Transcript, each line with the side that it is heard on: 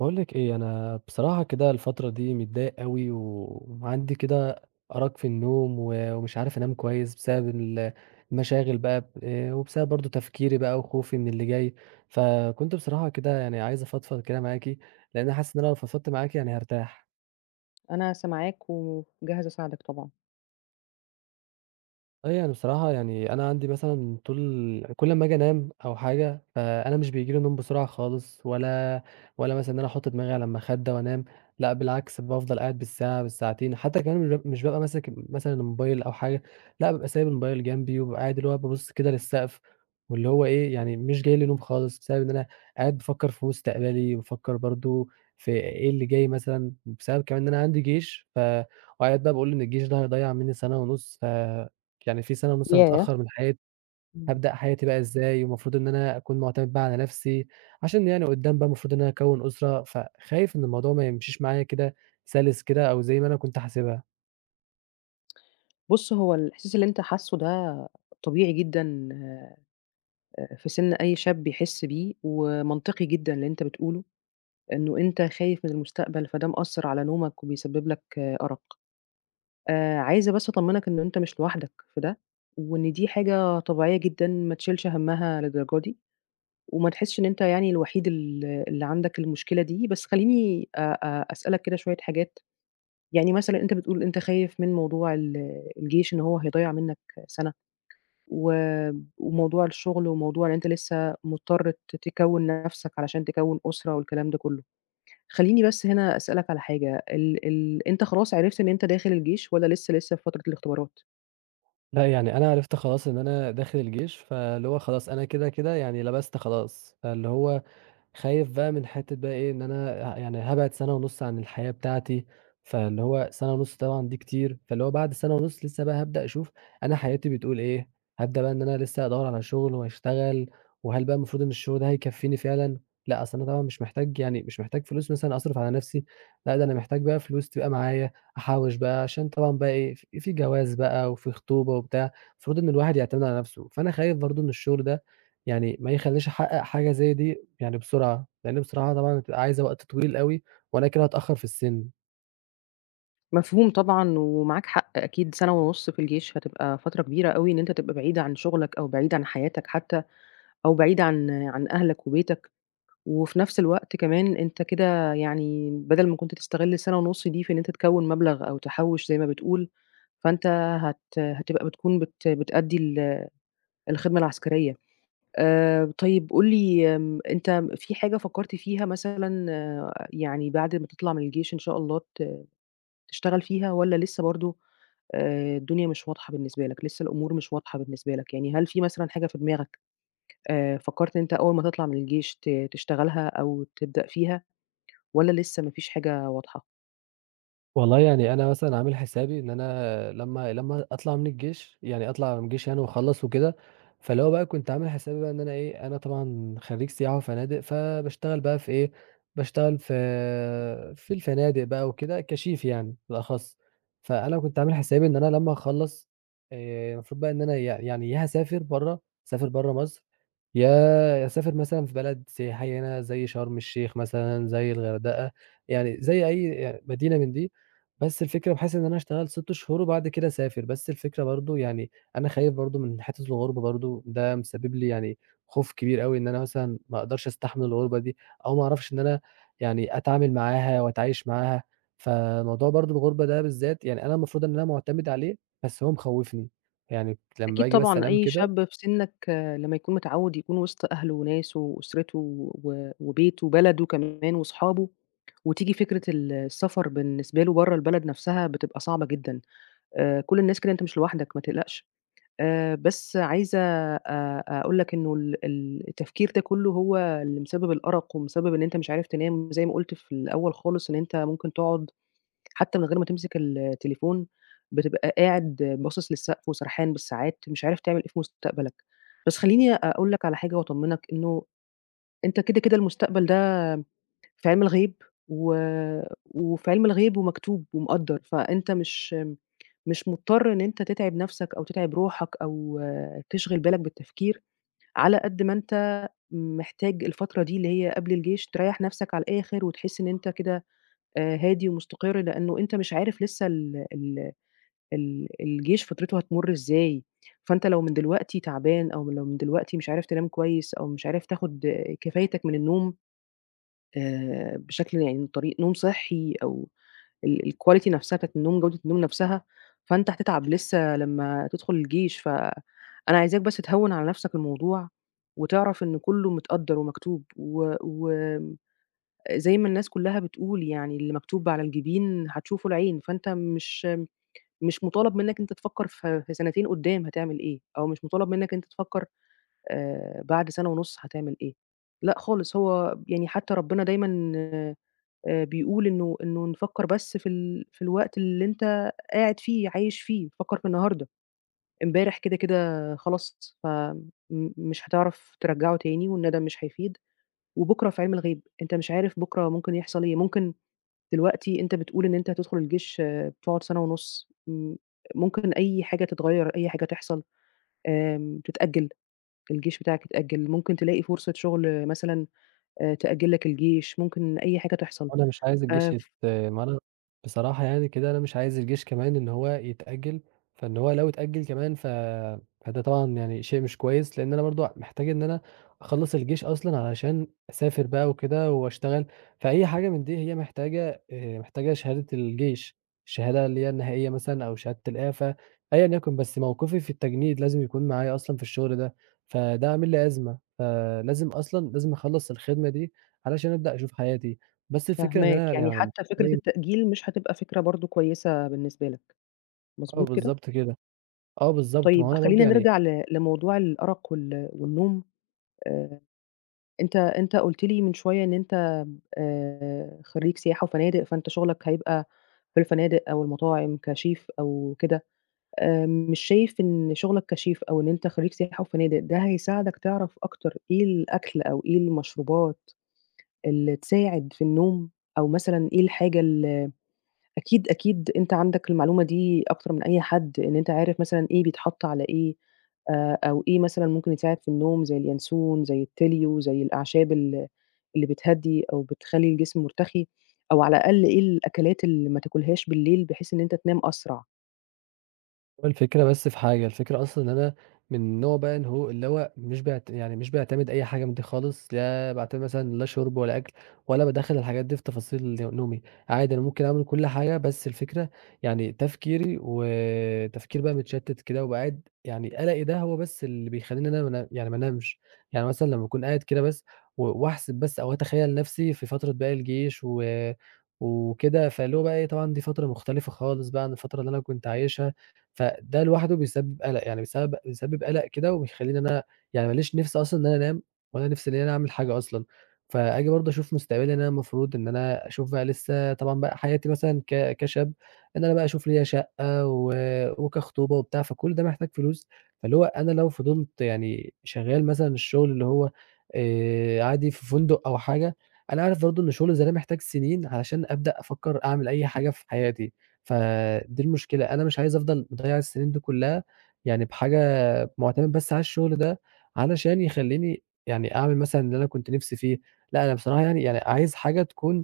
right: باقول لِك إيه، أنا بصراحة كده الفترة دي متضايق أوي، وعندي كده أرق في النوم، ومش عارف أنام كويس بسبب المشاغل بقى، وبسبب برضه تفكيري بقى وخوفي من اللي جاي. فكنت بصراحة كده يعني عايز أفضفض كده معاكِ، لأن حاسس إن أنا لو فضفضت معاكِ يعني هارتاح.
left: أنا سامعاك وجاهزة أساعدك طبعًا.
right: آه، يعني بصراحة يعني أنا عندي مثلًا طول كل أمّا آجي أنام أو حاجة، فأنا مش بييجي لي نوم بسرعة خالص ولا مثلًا إن أنا أحُط دماغي على المخدة وأنام، لأ بالعكس بافضل قاعد بالساعة، بالساعتين، حتى كمان مش بابقى ماسك مثلًا الموبايل أو حاجة، لأ بابقى سايب الموبايل جنبي وبابقى قاعد اللي هو بابُص كده للسقف. واللي هو إيه، يعني مش جاي لي نوم خالص بسبب إن أنا قاعد بافكّر في مستقبلي، وبافكّر برضه في إيه اللي جاي مثلًا، بسبب كمان إن أنا عندي جيش وقاعد بقى باقول إن الجيش ده هيضيّع منّي سَنة ونُص، يعني في سَنة مثلًا
left: ياه!
right: اتأخّر من حياتي.
left: إمم.
right: هابدأ حياتي بقى إزاي، والمفروض إن أنا أكون مُعتمِد بقى على نَفْسي، عشان يعني قُدّام بقى المفروض إن أنا أكوّن أسرة، فخايف إن الموضوع ما يمشيش معايا كده سَلِس كده أو زي ما أنا كنت حاسبها.
left: بُص، هو الإحساس اللي أنت حاسّه ده طبيعي جدًا في سِن أي شاب يحس بيه، ومنطقي جدًا اللي أنت بتقوله، إنه أنت خايف من المستقبل، فده مأثّر على نومك وبيسبب لك أرق. عايزة بس أطمّنك إن أنت مش لوحدك في ده، وإن دي حاجة طبيعية جدًا ما تشيلش هَمّها للدرجة دي، وما تحسش إن أنت يعني الوحيد اللي عندك المشكلة دي. بس خلّيني أ أ أسألك كده شوية حاجات، يعني مثلًا أنت بتقول أنت خايف من موضوع الجيش إن هو هيضيّع منّك سَنة، و وموضوع الشغل وموضوع إن أنت لسه مضطر تكوّن نَفْسك علشان تكوّن أسرة والكلام ده كُلّه. خلّيني بس هنا أسألك على حاجة، ال ال أنت خلاص عرفت إن أنت داخل الجيش والّا لسه في فترة الاختبارات؟
right: لأ، يعني أنا عرفت خلاص إن أنا داخل الجيش، فاللي هو خلاص أنا كده، كده يعني لبَست خلاص. فاللي هو خايف بقى من حتّة بقى إيه، إن أنا يعني هابعد سَنة ونُص عن الحياة بتاعتي، فاللي هو سَنة ونُص طبعًا دي كتير، فاللي هو بعد سَنة ونُص لسه بقى هابدأ أشوف أنا حياتي بتقول إيه، هابدأ بقى إن أنا لسه أدوّر على شُغل وأشتغل، وهل بقى المفروض إن الشُغل ده هيكفّيني فعلًا؟ لأ، أصل أنا طبعًا مش محتاج يعني مش محتاج فلوس مثلًا أصرف على نَفْسي. لأ، ده أنا محتاج بقى فلوس تبقى معايا، أحوّش بقى عشان طبعًا بقى إيه، في جواز بقى وفي خطوبة وبتاع، المفروض إن الواحد يعتمد على نَفْسه. فأنا خايف برضه إن الشُغل ده يعني ما يخلّينيش أحقق حاجة زي دي يعني بسرعة، لإن بصراحة طبعًا هتبقى عايزة وقت طويل أوي، وأنا كده هاتأخّر في السِن.
left: مفهوم طبعًا ومعاك حق، أكيد سَنة ونُص في الجيش هتبقى فترة كبيرة أوي إن أنت تبقى بعيد عن شغلك أو بعيد عن حياتك حتى، أو بعيد عن أهلك وبيتك. وفي نفس الوقت كمان أنت كده يعني بدل ما كنت تستغل السنة ونُص دي في إن أنت تكوّن مبلغ أو تحوّش زي ما بتقول، فأنت هتبقى بتكون بت بتأدّي الخدمة العسكرية. طيب قُل لي، أنت في حاجة فكّرت فيها مثلًا، يعني بعد ما تطلع من الجيش إن شاء الله تشتغل فيها، والّا لسه برضه الدنيا مش واضحة بالنسبة لك، لسه الأمور مش واضحة بالنسبة لك؟ يعني هل في مثلًا حاجة في دماغك فكّرت إن أنت أول ما تطلع من الجيش تشتغلها أو تبدأ فيها؟ والّا لسه ما فيش حاجة واضحة؟
right: والله يعني أنا مثلًا عامل حسابي إن أنا لمّا أطلع من الجيش، يعني أطلع من الجيش يعني وأخلّص وكده. فاللي هو بقى كنت عامل حسابي بقى إن أنا إيه، أنا طبعًا خرّيج سياحة وفنادق، فباشتغل بقى في إيه، باشتغل في الفنادق بقى وكده كشيف يعني بالأخص. فأنا كنت عامل حسابي إن أنا لمّا أخلّص، المفروض بقى إن أنا يعني يا هاسافر برّه، أسافر برّه مصر، يا يا أسافر مثلًا في بلد سياحية هنا زي شرم الشيخ مثلًا، زي الغردقة، يعني زي أي يعني مدينة من دي. بس الفكرة باحس إن أنا أشتغل 6 شهور وبعد كده أسافر. بس الفكرة برضه يعني أنا خايف برضه من حتّة الغُربة برضه، ده مسبب لي يعني خوف كبير أوي إن أنا مثلًا ما أقدرش أستحمل الغُربة دي، أو ما أعرفش إن أنا يعني أتعامل معاها وأتعايش معاها. فموضوع برضه الغُربة ده بالذات يعني أنا المفروض إن أنا مُعتمد عليه، بس هو مخوّفني. يعني لمّا
left: أكيد
right: باجي بس
left: طبعًا
right: أنام
left: أي
right: كده
left: شاب في سنّك، لمّا يكون متعوّد يكون وسط أهله وناسه وأسرته وبيته وبلده كمان وصحابه، وتيجي فكرة السفر بالنسبة له برّه البلد نفسها بتبقى صعبة جدًا. كل الناس كده، أنت مش لوحدك، ما تقلقش. بس عايزة أقول لك إنه ال ال التفكير ده كلّه هو اللي مسبب الأرق ومسبب إن أنت مش عارف تنام، زي ما قُلت في الأول خالص إن أنت ممكن تقعد حتى من غير ما تمسك التليفون، بتبقى قاعد باصص للسقف وسرحان بالساعات، مش عارف تعمل إيه في مستقبلك. بس خلّيني أقول لك على حاجة وأطمنك إنه أنت كده، كده المستقبل ده في علم الغيب و وفي علم الغيب ومكتوب ومقدّر، فأنت مش مضطر إن أنت تتعب نفسك أو تتعب روحك أو، تشغل بالك بالتفكير، على قد ما أنت محتاج الفترة دي اللي هي قبل الجيش تريّح نفسك على الآخر وتحس إن أنت كده هادي ومستقر، لإنه أنت مش عارف لسه ال ال ال الجيش فترته هتمُر إزاي، فأنت لو من دلوقتي تعبان أو لو من دلوقتي مش عارف تنام كويس أو مش عارف تاخُد كفايتك من النوم بشكل يعني طريق نوم صحّي أو الquality نفسها بتاعة النوم، جودة النوم نفسها، فأنت هتتعب لسّه لمّا تدخُل الجيش، فأنا عايزاك بس تهوِّن على نفسك الموضوع وتعرف إن كُلّه متقدَّر ومكتوب و وآمم زي ما الناس كُلّها بتقول، يعني اللي مكتوب على الجبين هتشوفه العين، فأنت مش مطالب منّك أنت تفكّر في سنتين قدّام هتعمل إيه، أو مش مطالب منّك أنت تفكّر بعد سَنة ونُص هتعمل إيه، لأ خالص، هو يعني حتى ربنا دايمًا بيقول إنه نفكّر بس في الوقت اللي أنت قاعد فيه، عايش فيه، فكّر في النهارده، امبارح كده، كده خلاص، ف م مش هتعرف ترجّعه تاني والندم مش هيفيد، وبُكرة في عِلم الغيب، أنت مش عارف بُكرة ممكن يحصل إيه، ممكن دلوقتي أنت بتقول إن أنت هتدخل الجيش، بتقعد سَنة ونُص، ممكن أي حاجة تتغيّر، أي حاجة تحصل، تتأجّل، الجيش بتاعك يتأجّل، ممكن تلاقي فرصة شغل مثلًا تأجّل لك الجيش، ممكن أي حاجة تحصل.
right: أنا مش عايز الجيش
left: ف
right: ما أنا. بصراحة يعني كده أنا مش عايز الجيش كمان إن هو يتأجل، فإن هو لو اتأجل كمان فده طبعًا يعني شيء مش كويس، لإن أنا برضه محتاج إن أنا أخلّص الجيش أصلًا علشان أسافر بقى وكده وأشتغل. فأي حاجة من دي هي محتاجة محتاجة شهادة الجيش، الشهادة اللي هي النهائية مثلًا أو شهادة الإعفا، أيًا يكن. بس موقفي في التجنيد لازم يكون معايا أصلًا في الشغل ده، فده عامل لي أزمة. فلازم أصلًا لازم أخلّص الخدمة دي علشان أبدأ أشوف حياتي. بس الفكرة إن
left: فاهماك،
right: أنا
left: يعني
right: يعني.
left: حتى فكرة
right: أيوه،
left: التأجيل مش هتبقى فكرة برضه كويسة بالنسبة لك،
right: آه
left: مضبوط كده؟
right: بالضبط كده. آه بالضبط، ما هو
left: طيب
right: أنا برضه
left: خلّينا
right: يعني.
left: نرجع لموضوع الأرق والنوم. آآ أنت قُلت لي من شوية إن أنت خرّيج سياحة وفنادق، فأنت شغلك هيبقى في الفنادق أو المطاعم كchef أو كده. مش شايف إن شغلك كchef أو إن أنت خرّيج سياحة وفنادق ده هيساعدك تعرف أكتر إيه الأكل أو إيه المشروبات اللي تساعد في النوم، أو مثلًا إيه الحاجة ال، أكيد، أكيد أنت عندك المعلومة دي أكتر من أي حد، إن أنت عارف مثلًا إيه بيتحط على إيه، أو إيه مثلًا ممكن يساعد في النوم زي اليانسون، زي التِليو، زي الأعشاب اللي بتهدّي أو بتخلّي الجسم مُرتخي، أو على الأقل إيه الأكلات اللي ما تاكلهاش بالليل بحيث إن أنت تنام أسرع.
right: هو الفكرة بس في حاجة، الفكرة أصلًا إن أنا من نوع بقى إن هو اللي هو مش باعتمد أي حاجة من دي خالص، لا باعتمد مثلًا لا شرب ولا أكل ولا بادخّل الحاجات دي في تفاصيل نومي. عادي أنا ممكن أعمل كل حاجة. بس الفكرة يعني تفكيري وتفكير بقى متشتت كده وابقى قاعد يعني قلقي ده هو بس اللي بيخلّيني إن أنا ما أنا يعني ما انامش. يعني مثلًا لمّا أكون قاعد كده بس واحسب بس أو أتخيّل نفسي في فترة بقى الجيش وكده، فاللي هو بقى إيه طبعًا دي فترة مختلفة خالص بقى عن الفترة اللي أنا كنت عايشها. فده لوحده بيسبب قلق، يعني بيسبب قلق كده وبيخلّيني إن أنا يعني ما ليش نِفْس أصلًا إن أنا أنام ولا نِفْس إن أنا أعمل حاجة أصلًا. فآجي برضه أشوف مستقبلي إن أنا المفروض إن أنا أشوف بقى لسه طبعًا بقى حياتي مثلًا كشاب، إن أنا بقى أشوف ليّا شقة وكخطوبة وبتاع، فكل ده محتاج فلوس. فاللي هو أنا لو فضلت يعني شغّال مثلًا الشغل اللي هو عادي في فندق أو حاجة، أنا عارف برضه إن شغل زي ده محتاج سنين علشان أبدأ أفكّر أعمل أي حاجة في حياتي. فدي المشكلة، أنا مش عايز أفضل مضيّع السنين دي كلّها يعني بحاجة مُعتمد بس على الشغل ده، علشان يخلّيني يعني أعمل مثلًا اللي أنا كنت نِفْسي فيه. لأ أنا بصراحة يعني عايز حاجة تكون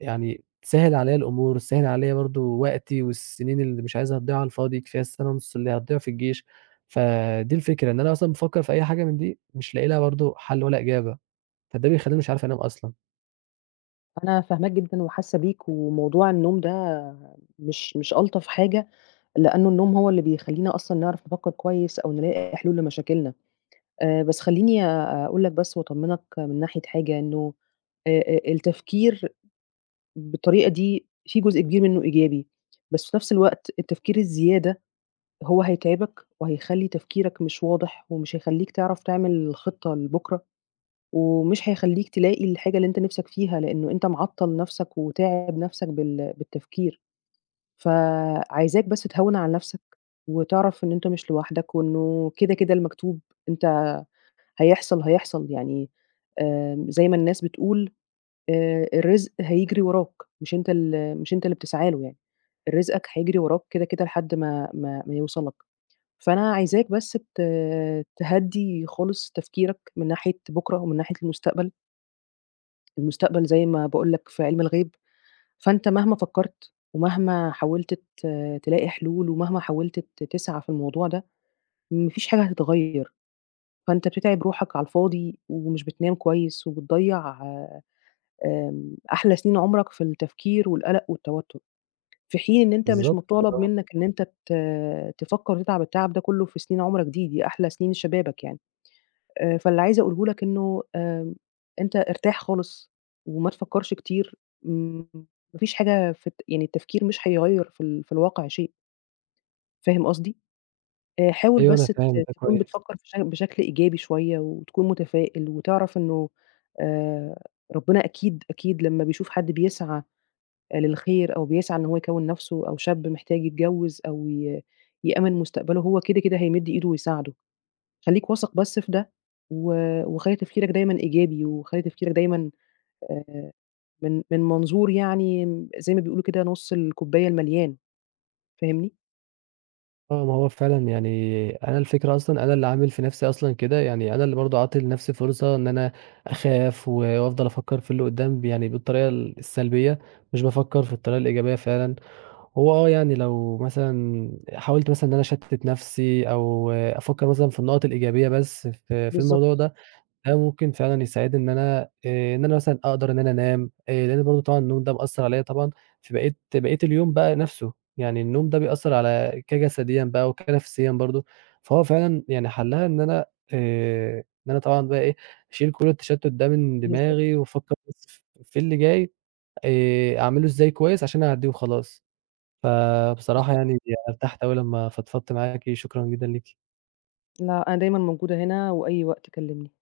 right: يعني تسهّل عليَّ الأمور، تسهّل عليَّ برضه وقتي والسنين اللي مش عايز أضيّعها على الفاضي، كفاية السَنة ونُص اللي هتضيع في الجيش. فدي الفكرة، إن أنا أصلًا بافكّر في أي حاجة من دي مش لاقي لها برضه حَل ولا إجابة، فده بيخلّيني مش عارف أنام أصلًا.
left: أنا فاهماك جدًا وحاسة بيك، وموضوع النوم ده مش ألطف حاجة، لأنه النوم هو اللي بيخلّينا أصلًا نعرف نفكّر كويس أو نلاقي حلول لمشاكلنا. بس خلّيني أقول لك بس وأطمنك من ناحية حاجة إنه التفكير بالطريقة دي في جزء كبير منّه إيجابي، بس في نفس الوقت التفكير الزيادة هو هيتعبك وهيخلّي تفكيرك مش واضح ومش هيخلّيك تعرف تعمل خطة لبُكرة ومش هيخلّيك تلاقي الحاجة اللي أنت نِفْسك فيها، لإنه أنت معطّل نَفْسك وتاعب نَفْسك بالتفكير. فعايزاك بس تهوِّن على نَفْسك وتعرف إن أنت مش لوحدك وإنه كده، كده المكتوب أنت هيحصل، هيحصل. يعني زي ما الناس بتقول، الرزق هيجري وراك، مش أنت مش أنت اللي بتسعى له يعني، رزقك هيجري وراك كده، كده لحد ما يوصل لك. فأنا عايزاك بس تهدّي خالص تفكيرك من ناحية بُكرة ومن ناحية المستقبل، المستقبل زي ما باقول لك في عِلم الغيب، فأنت مهما فكّرت ومهما حاولت تلاقي حلول ومهما حاولت تسعى في الموضوع ده، ما فيش حاجة هتتغيّر، فأنت بتتعب روحك على الفاضي ومش بتنام كويس وبتضيّع أحلى سنين عمرك في التفكير والقلق والتوتر، في حين إن أنت مش
right: بالضبط كده،
left: مطالب
right: آه.
left: منّك إن أنت تفكّر وتتعب التعب ده كلّه في سنين عمرك دي، دي أحلى سنين شبابك يعني. فاللي عايزة أقوله لك إنه، أنت ارتاح خالص وما تفكّرش كتير، م ما فيش حاجة في الت يعني التفكير مش هيغيّر في الواقع شيء، فاهم قصدي؟ حاول
right: أيوه
left: بس
right: أنا فاهم ده
left: تكون
right: كويس.
left: بتفكّر بشكل إيجابي شوية وتكون متفائل وتعرف إنه، آآ، ربنا أكيد، أكيد لمّا بيشوف حد بيسعى للخير أو بيسعى إن هو يكوّن نَفْسه أو شاب محتاج يتجوّز أو يأمِّن مستقبله، هو كده، كده هيمِد إيده ويساعده. خلّيك واثق بس في ده و وخلّي تفكيرك دايمًا إيجابي وخلّي تفكيرك دايمًا آآ من منظور يعني زي ما بيقولوا كده نُص الكوباية المليان، فاهمني؟
right: آه، ما هو فعلًا يعني أنا الفكرة أصلًا أنا اللي عامل في نَفْسي أصلًا كده، يعني أنا اللي برضه عاطي لنَفْسي فرصة إن أنا أخاف وأفضل أفكّر في اللي قُدّام يعني بالطريقة السلبية، مش بافكّر في الطريقة الإيجابية فعلًا. هو آه، يعني لو مثلًا حاولت مثلًا إن أنا أشتِّت نَفْسي أو أفكّر مثلًا في النقط الإيجابية بس في الموضوع
left: بالضبط،
right: ده، ده ممكن فعلًا يساعدني إن أنا، إن أنا مثلًا أقدر إن أنا أنام، لإن برضه طبعًا النوم ده مأثّر عليَّ طبعًا في بقية اليوم بقى نَفْسه، يعني النوم ده بيأثّر على كجسديًا بقى وكنفسيًا برضه. فهو فعلًا يعني حلّها إن أنا، آآ، إن أنا طبعًا بقى إيه، أشيل كل التشتُّت ده من دماغي
left: بالضبط،
right: وأفكّر بس في اللي جاي، أعمله إزاي كويس عشان أعدّيه وخلاص. فبصراحة يعني
left: بالضبط.
right: أنا ارتحت أوي لمّا فضفضت معاكِ، شكرًا جدًا ليكِ.
left: لأ، أنا دايمًا موجودة هنا وأي وقت كلِّمني.